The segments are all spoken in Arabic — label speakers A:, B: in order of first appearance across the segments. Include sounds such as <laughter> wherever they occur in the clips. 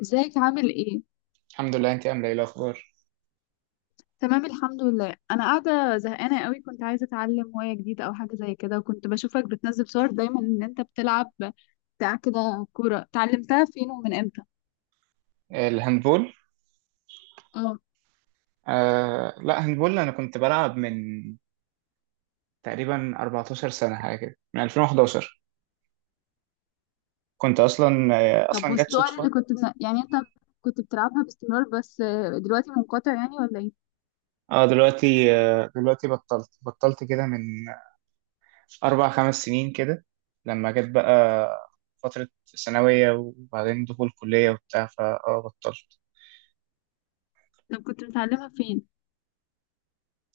A: ازيك؟ عامل ايه؟
B: الحمد لله. انت عامله ايه الاخبار؟
A: تمام الحمد لله. انا قاعده زهقانه قوي، كنت عايزه اتعلم هوايه جديده او حاجه زي كده، وكنت بشوفك بتنزل صور دايما ان انت بتلعب بتاع كده كوره. اتعلمتها فين ومن امتى؟
B: الهاندبول.
A: اه.
B: آه لا، هاندبول. انا كنت بلعب من تقريبا 14 سنه حاجه كده، من 2011. كنت اصلا آه
A: طب
B: اصلا جت
A: والصور
B: صدفه.
A: اللي يعني انت كنت بتلعبها باستمرار، بس دلوقتي منقطع يعني ولا ايه؟
B: اه دلوقتي، دلوقتي بطلت كده من اربع خمس سنين كده، لما جت بقى فتره ثانويه وبعدين دخول كليه وبتاع، فاه بطلت.
A: طب كنت بتعلمها فين؟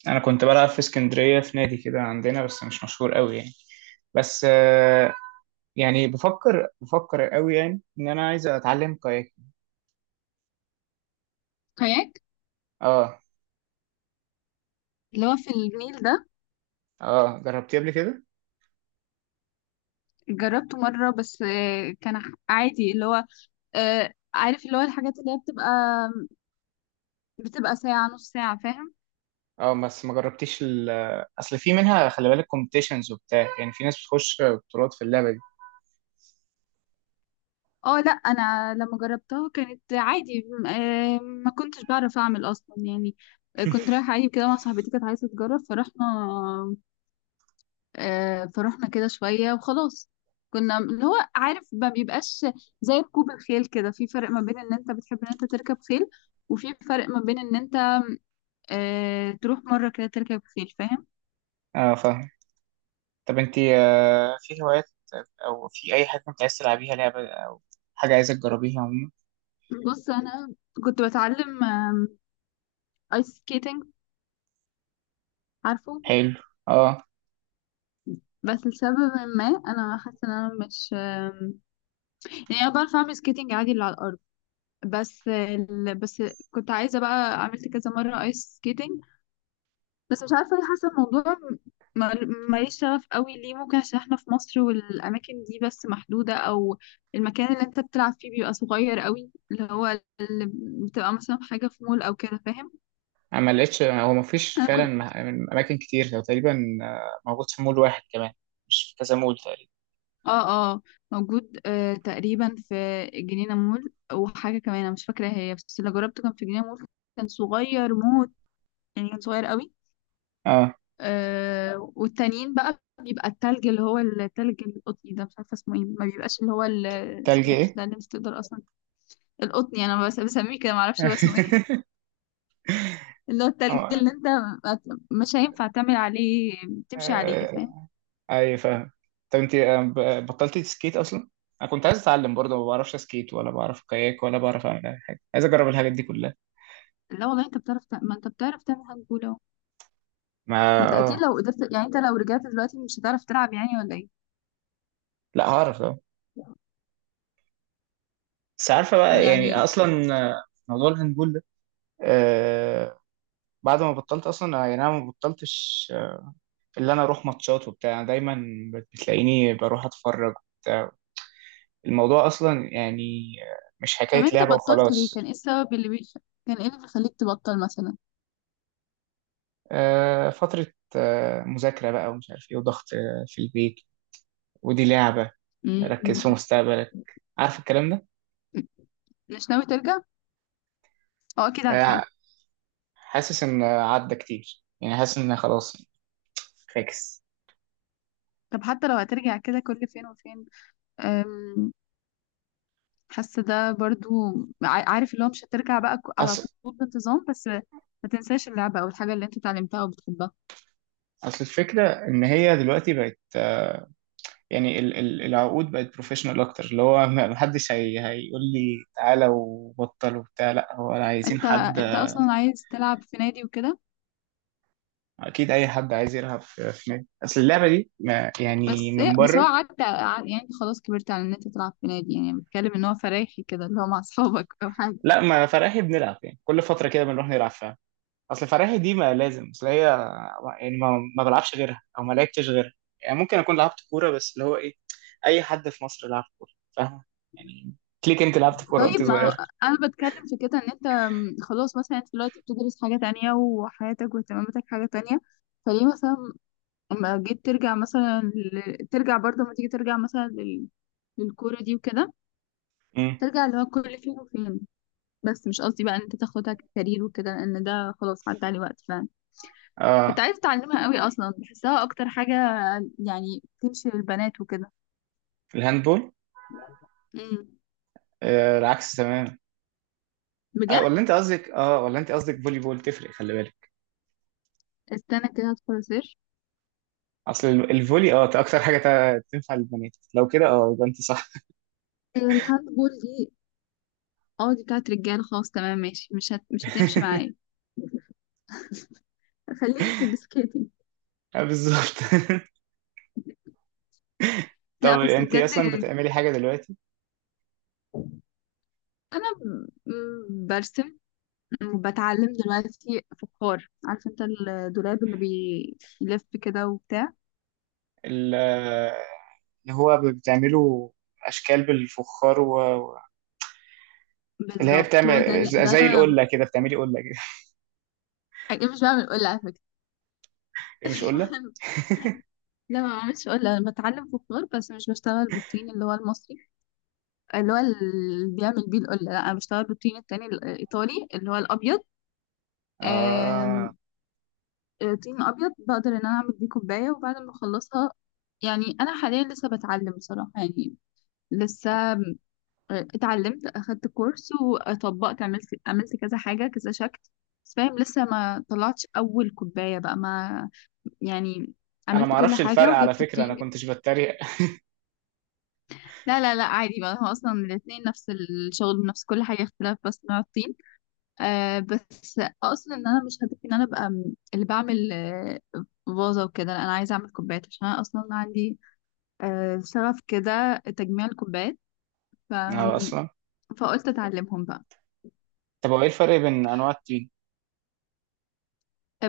B: انا كنت بلعب في اسكندريه في نادي كده عندنا، بس مش مشهور قوي يعني. بس آه، يعني بفكر قوي يعني ان انا عايز اتعلم كاياك.
A: كاياك
B: اه.
A: اللي هو في النيل ده؟
B: اه جربتيه قبل كده؟
A: جربته مره بس كان عادي، اللي هو عارف اللي هو الحاجات اللي هي بتبقى ساعه نص ساعه، فاهم.
B: اه، بس ما جربتيش اصل في منها، خلي بالك، كومبيتيشنز وبتاع، يعني في ناس بتخش بطولات في اللعبه دي.
A: اه لا، انا لما جربتها كانت عادي، ما كنتش بعرف اعمل اصلا يعني. كنت رايحه عادي كده مع صاحبتي، كانت عايزه تجرب، فرحنا فرحنا كده شويه وخلاص. كنا اللي هو، عارف، ما بيبقاش زي ركوب الخيل. كده في فرق ما بين ان انت بتحب ان انت تركب خيل، وفي فرق ما بين ان انت تروح مره كده تركب خيل، فاهم.
B: اه فاهم. طب انت في هوايات، او في اي حاجه كنت عايز تلعبيها، لعبه او حاجه عايزه تجربيها عموما؟
A: بص، انا كنت بتعلم ايس سكيتنج، عارفه.
B: حلو. اه.
A: بس لسبب ما انا حاسه ان انا مش، يعني انا بعرف اعمل سكيتنج عادي اللي على الارض، بس كنت عايزه بقى، عملت كذا مره ايس سكيتنج، بس مش عارفه ليه حاسه الموضوع ما- ماليش شغف قوي ليه. ممكن عشان احنا في مصر، والاماكن دي بس محدوده، او المكان اللي انت بتلعب فيه بيبقى صغير قوي، اللي هو اللي بتبقى مثلا حاجه في مول او كده، فاهم.
B: انا ما لقيتش، هو ما فيش
A: انا
B: فعلا
A: كنت،
B: من اماكن كتير، هو تقريبا موجود في مول واحد كمان، مش في كذا مول تقريبا.
A: اه اه. موجود آه تقريبا في جنينه مول وحاجه كمان انا مش فاكره هي، بس اللي جربته كان في جنينه مول. كان صغير موت، يعني كان صغير قوي.
B: اه.
A: آه، والتانيين بقى بيبقى التلج اللي هو التلج القطني ده، مش عارفه اسمه ايه، ما بيبقاش
B: تلج
A: اسمه. مش
B: ايه؟
A: ده اللي مش تقدر اصلا. القطني انا بس بسميه كده، ما اعرفش هو اسمه ايه، اللي هو التلج اللي
B: <laughs>
A: انت ما- مش هينفع تعمل عليه، تمشي عليه،
B: اه.
A: فاهم.
B: اي فاهم. طب انت بطلتي تسكيت اصلا؟ انا كنت عايز اتعلم برضه، ما بعرفش اسكيت ولا بعرف كاياك ولا بعرف اعمل اي حاجه، عايز اجرب الحاجات دي كلها.
A: لا والله، انت بتعرف ما انت بتعرف تعمل هاند بول اهو.
B: ما
A: ما انت اكيد
B: اه.
A: لو قدرت، يعني انت لو رجعت دلوقتي مش هتعرف تلعب يعني ولا ايه؟
B: لا، هعرف اه. بس عارفه بقى
A: يعني
B: يعني اصلا موضوع الهاندبول ده. آه. بعد ما بطلت اصلا، يعني انا ما بطلتش. اللي انا اروح ماتشات وبتاع، أنا دايما بتلاقيني بروح اتفرج وبتاع. الموضوع اصلا يعني مش
A: طب
B: حكايه
A: انت
B: لعبه
A: بطلت ليه؟ كان
B: وخلاص.
A: ايه السبب كان ايه اللي بيخليك تبطل مثلا؟
B: فتره مذاكره بقى ومش عارف ايه وضغط في البيت. ودي لعبه، ركز في
A: امم
B: مستقبلك، عارف الكلام ده.
A: مش ناوي ترجع؟ اه، اكيد عارفاه.
B: آه، حاسس ان عدى كتير، يعني حاسس ان خلاص فاكس.
A: طب حتى لو هترجع كده كل فين وفين، أم، حاسة ده برضو، عارف اللي هو مش هترجع بقى على
B: اصل
A: طول بانتظام، بس ما تنساش اللعبة أو الحاجة اللي انت اتعلمتها وبتحبها.
B: اصل الفكره ان هي دلوقتي بقت، يعني ال العقود بقت بروفيشنال اكتر، اللي هو ما حدش هيقول لي تعالى وبطل وبتاع، لا هو عايزين
A: انت
B: حد.
A: انت أصلا عايز تلعب في نادي وكده؟
B: اكيد اي حد عايز يلعب في نادي، اصل اللعبه دي ما يعني
A: بس ايه،
B: من
A: بس هو
B: بره.
A: عدى يعني انت خلاص كبرت على ان انت تلعب في نادي، يعني بتكلم ان هو فرايحي كده اللي هو مع <laughs> اصحابك او حاجة.
B: لا ما فرقها، بنلعب يعني كل فتره كده بنروح نلعب فيها. اصل فراهي دي ما لازم، اصل هي يعني ما بلعبش غيرها او ما لعبتش غيرها. يعني ممكن اكون لعبت كوره، بس اللي هو ايه، اي حد في مصر لعب كوره فاهم. يعني ليك انت لعبت كوره
A: طيب،
B: وانت
A: ما
B: صغير.
A: هو انا بتكلم في كده ان انت، خلاص مثلا انت دلوقتي بتدرس حاجة تانية، وحياتك واهتماماتك حاجة تانية. فليه مثلا اما جيت ترجع مثلا ترجع، برضه لما تيجي ترجع مثلا للكورة دي وكده،
B: امم.
A: ترجع اللي هو كل فين وفين. بس مش قصدي بقى ان انت تاخدها كارير وكده، لان ده خلاص عدى عليه وقت فعلا. كنت
B: اه.
A: عايزة اتعلمها قوي اصلا، بحسها اكتر حاجة يعني تمشي للبنات وكده.
B: الهاندبول.
A: امم.
B: آه العكس تماما. آه،
A: بجد؟
B: ولا انت قصدك فولي بول؟ تفرق، خلي بالك.
A: استنى كده هدخل اسيرش.
B: اصل الفولي، اكتر حاجه تنفع للبنات، لو كده اه يبقى انت صح.
A: هي الهاند بول دي؟ اه، دي بتاعت رجالة، خلاص تمام ماشي، مش هتمشي
B: <laughs>
A: معايا. خليني في السكيتنج.
B: بالظبط. <laughs>
A: لا
B: طب
A: بس
B: انت
A: بجد.
B: اصلا بتعملي حاجه دلوقتي؟
A: انا برسم، بتعلم دلوقتي فخار. عارف انت الدولاب اللي بيلف كده وبتاع؟
B: ال- اللي هو بتعمله اشكال بالفخار و- اللي هي
A: بالظبط، هو ده
B: بتعمل
A: ده
B: زي
A: انا.
B: القله كده، بتعملي قله كده؟
A: حقيقي مش بعمل قلة على فكرة.
B: <laughs> ايه، مش قله؟
A: <laughs> لا ما بعملش قلة، انا بتعلم فخار بس مش بشتغل بالطين اللي هو المصري، اللي بيعمل بيه القلة. لا، انا بشتغل بالطين التاني الايطالي اللي هو الابيض. آم،
B: اه
A: آه، طين ابيض، بقدر ان انا اعمل بيه كوباية وبعد ما اخلصها. يعني انا حاليا لسه بتعلم بصراحة، يعني لسه اتعلمت، اخدت كورس، وطبقت، عملت كذا حاجة، كذا شكل. بس فاهم، لسه ما طلعتش اول كوباية بقى، ما يعني
B: انا ما
A: عملت كل
B: اعرفش
A: حاجة،
B: الفرق على
A: وجبت
B: فكره، انا
A: الطين، جبت.
B: كنتش بتريق.
A: لا لا لا، عادي بقى، هو اصلا الاتنين نفس الشغل، نفس كل حاجة، اختلاف بس نوع الطين. آه بس اقصد ان انا مش هدفي ان انا ابقى، اللي بعمل آه فازة وكده. لا، انا عايزة اعمل كوبايات، عشان انا اصلا عندي آه شغف كده تجميع الكوبايات. ف...
B: <laughs> اه اصلا.
A: فقلت اتعلمهم بقى.
B: طب هو ايه الفرق بين انواع التين؟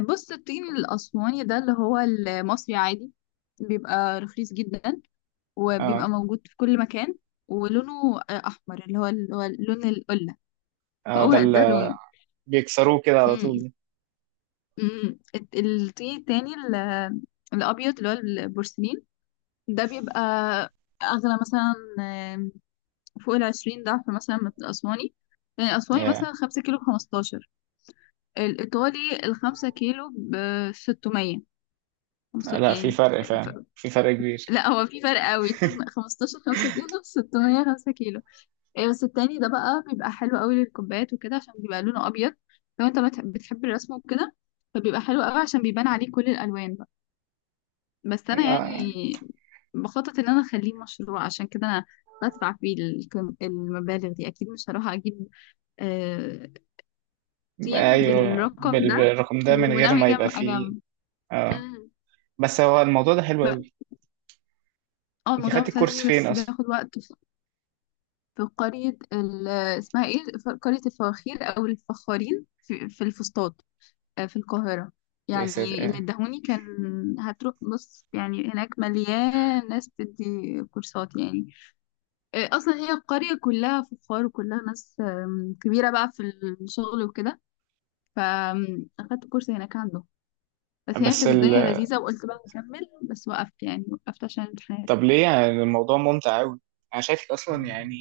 A: بص، الطين الأسواني ده اللي هو المصري عادي، بيبقى رخيص جدا،
B: اه.
A: وبيبقى موجود في كل مكان، ولونه أحمر اللي هو لون القلة.
B: اه
A: هو
B: ده
A: ده
B: اللي
A: لونه.
B: بيكسروه كده على
A: مم.
B: طول.
A: مم. الطين التاني الأبيض اللي هو البورسلين، ده بيبقى أغلى مثلا، آم، فوق العشرين ضعف مثلا من الأسواني. يعني الأسواني
B: يا،
A: مثلا خمسة كيلو بخمستاشر، الإيطالي الخمسة كيلو بستمية.
B: لا في
A: يعني
B: فرق فعلا، في فرق كبير.
A: لا هو في فرق <laughs> قوي. 15 5 كيلو، 600 5 كيلو. ايه، بس التاني ده بقى بيبقى حلو قوي للكوبايات وكده، عشان بيبقى لونه ابيض. لو انت بتحب الرسم وكده، فبيبقى حلو قوي عشان بيبان عليه كل الالوان بقى. بس انا يعني
B: آه.
A: بخطط ان انا اخليه مشروع، عشان كده انا بدفع فيه المبالغ دي، اكيد مش هروح اجيب آه، طين
B: ايوه،
A: بالرقم ده.
B: بالرقم ده، من غير
A: وناوي
B: ما يبقى
A: اجمع اجمع.
B: فيه. اه.
A: مم.
B: بس هو الموضوع ده حلو
A: ب-
B: قوي.
A: اه
B: انت
A: الموضوع
B: خدت الكورس
A: مسلي
B: فين
A: بس
B: اصلا؟
A: بياخد وقت. في قرية اسمها ايه، قرية الفواخير أو الفخارين في الفسطاط، في القاهرة.
B: يا ساتر
A: يعني اللي
B: آه.
A: ادهوني كان. هتروح بص، يعني هناك مليان ناس بتدي كورسات يعني. أصلا هي القرية كلها فخار، وكلها ناس، كبيرة بقى في الشغل وكده. فأخدت كورس هناك عنده. بس يعني
B: بس
A: كانت
B: ال
A: الدنيا لذيذة، وقلت بقى نكمل، بس وقفت، يعني وقفت عشان الامتحان.
B: طب ليه؟ يعني الموضوع ممتع قوي، انا شايفك اصلا يعني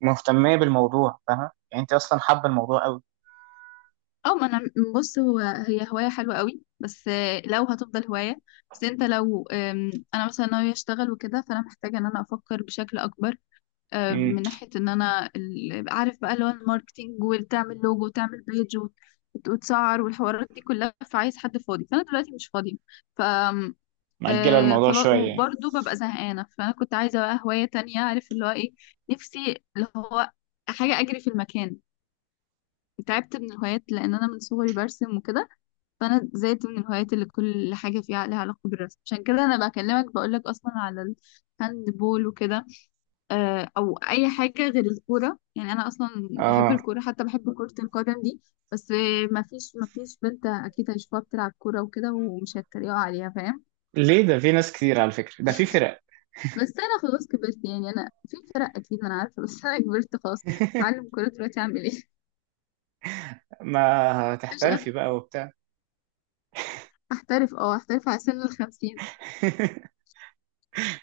B: مهتمه بالموضوع، فاهمه يعني انت اصلا حابه الموضوع قوي.
A: اه، ما انا، بص، هو هي هواية حلوة قوي، بس لو هتفضل هواية. بس انت لو، انا مثلا ناوية اشتغل وكده، فانا محتاجة ان انا افكر بشكل اكبر.
B: امم.
A: من ناحية ان انا عارف بقى اللي هو الماركتينج، وتعمل لوجو، وتعمل بيج، وتسعر، والحوارات دي كلها. فعايز حد فاضي، فانا دلوقتي مش فاضية. ف آم،
B: مأجله
A: آه،
B: الموضوع
A: خلاص،
B: شويه يعني.
A: وبرضه ببقى زهقانة، فانا كنت عايزة بقى هواية تانية. عارف اللي هو ايه؟ نفسي اللي هو حاجة اجري في المكان. تعبت من الهوايات، لان انا من صغري برسم وكده، فانا زيت من الهوايات اللي كل حاجه فيها لها علاقه بالرسم. عشان كده انا بكلمك، بقول لك اصلا على الهاند بول وكده، او اي حاجه غير الكوره. يعني انا اصلا بحب
B: اه،
A: الكوره، حتى بحب كره القدم دي، بس ما فيش بنت اكيد هيشوفها بتلعب كوره وكده ومش هيتريقوا عليها، فاهم.
B: ليه؟ ده في ناس كتير على فكره، ده في فرق.
A: بس انا خلاص كبرت يعني، انا في فرق اكيد، انا عارفه، بس انا كبرت خلاص. اتعلم
B: <laughs>
A: كوره دلوقتي اعمل ايه؟
B: ما
A: <laughs> مش أنا-
B: هتحترفي بقى وبتاع.
A: احترف؟ اه احترف على سن الخمسين؟
B: <laughs>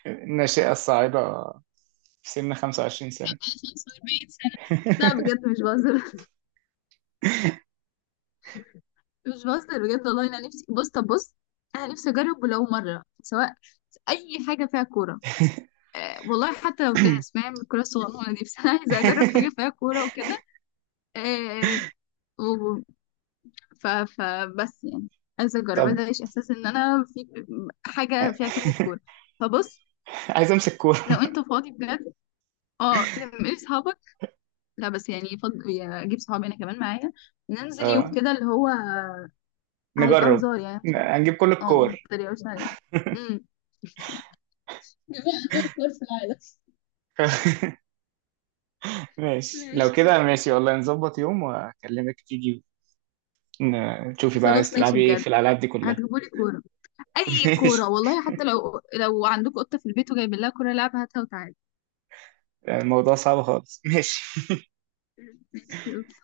B: الناشئه الصاعده في سن 25
A: لا
B: سنه.
A: 45 سنه. لا بجد مش بهزر، بجد، والله انا نفسي. بص طب بص، انا نفسي اجرب ولو مره، سواء اي حاجه فيها كوره. والله حتى لو تنس،
B: <laughs>
A: فاهم، الكوره الصغنونه دي، بس انا عايزه اجرب حاجه فيها كوره وكده. آه و... ف... فبس يعني، عايزه اجرب،
B: طب
A: عايزه اعيش احساس ان انا في حاجه فيها كلمه كوره. فبص،
B: عايز امسك
A: لو
B: كوره.
A: انت فاضي بجد، اه، لما اصحابك، لا بس يعني يعني اجيب صحابي انا كمان معايا، ننزل يوم
B: اه
A: كده اللي هو هيبقى
B: نجرب.
A: هزار يعني
B: هنجيب كل
A: اه، ما
B: الكور.
A: تتريقوش عليا بقى كورة في العالم.
B: <laughs> ماشي، لو
A: ماشي،
B: كده ماشي والله، نظبط يوم واكلمك تيجي. تشوفي بقى،
A: خلاص
B: عايز
A: ماشي
B: تلعبي ايه
A: بجد.
B: في الالعاب دي كلها.
A: هتجيبولي كورة،
B: <laughs>
A: أي
B: ماشي.
A: كورة، والله حتى لو عندك قطة في البيت وجايبين لها كورة لعبة، هاتها وتعالي.
B: الموضوع صعب خالص، ماشي.
A: ماشي أوكي.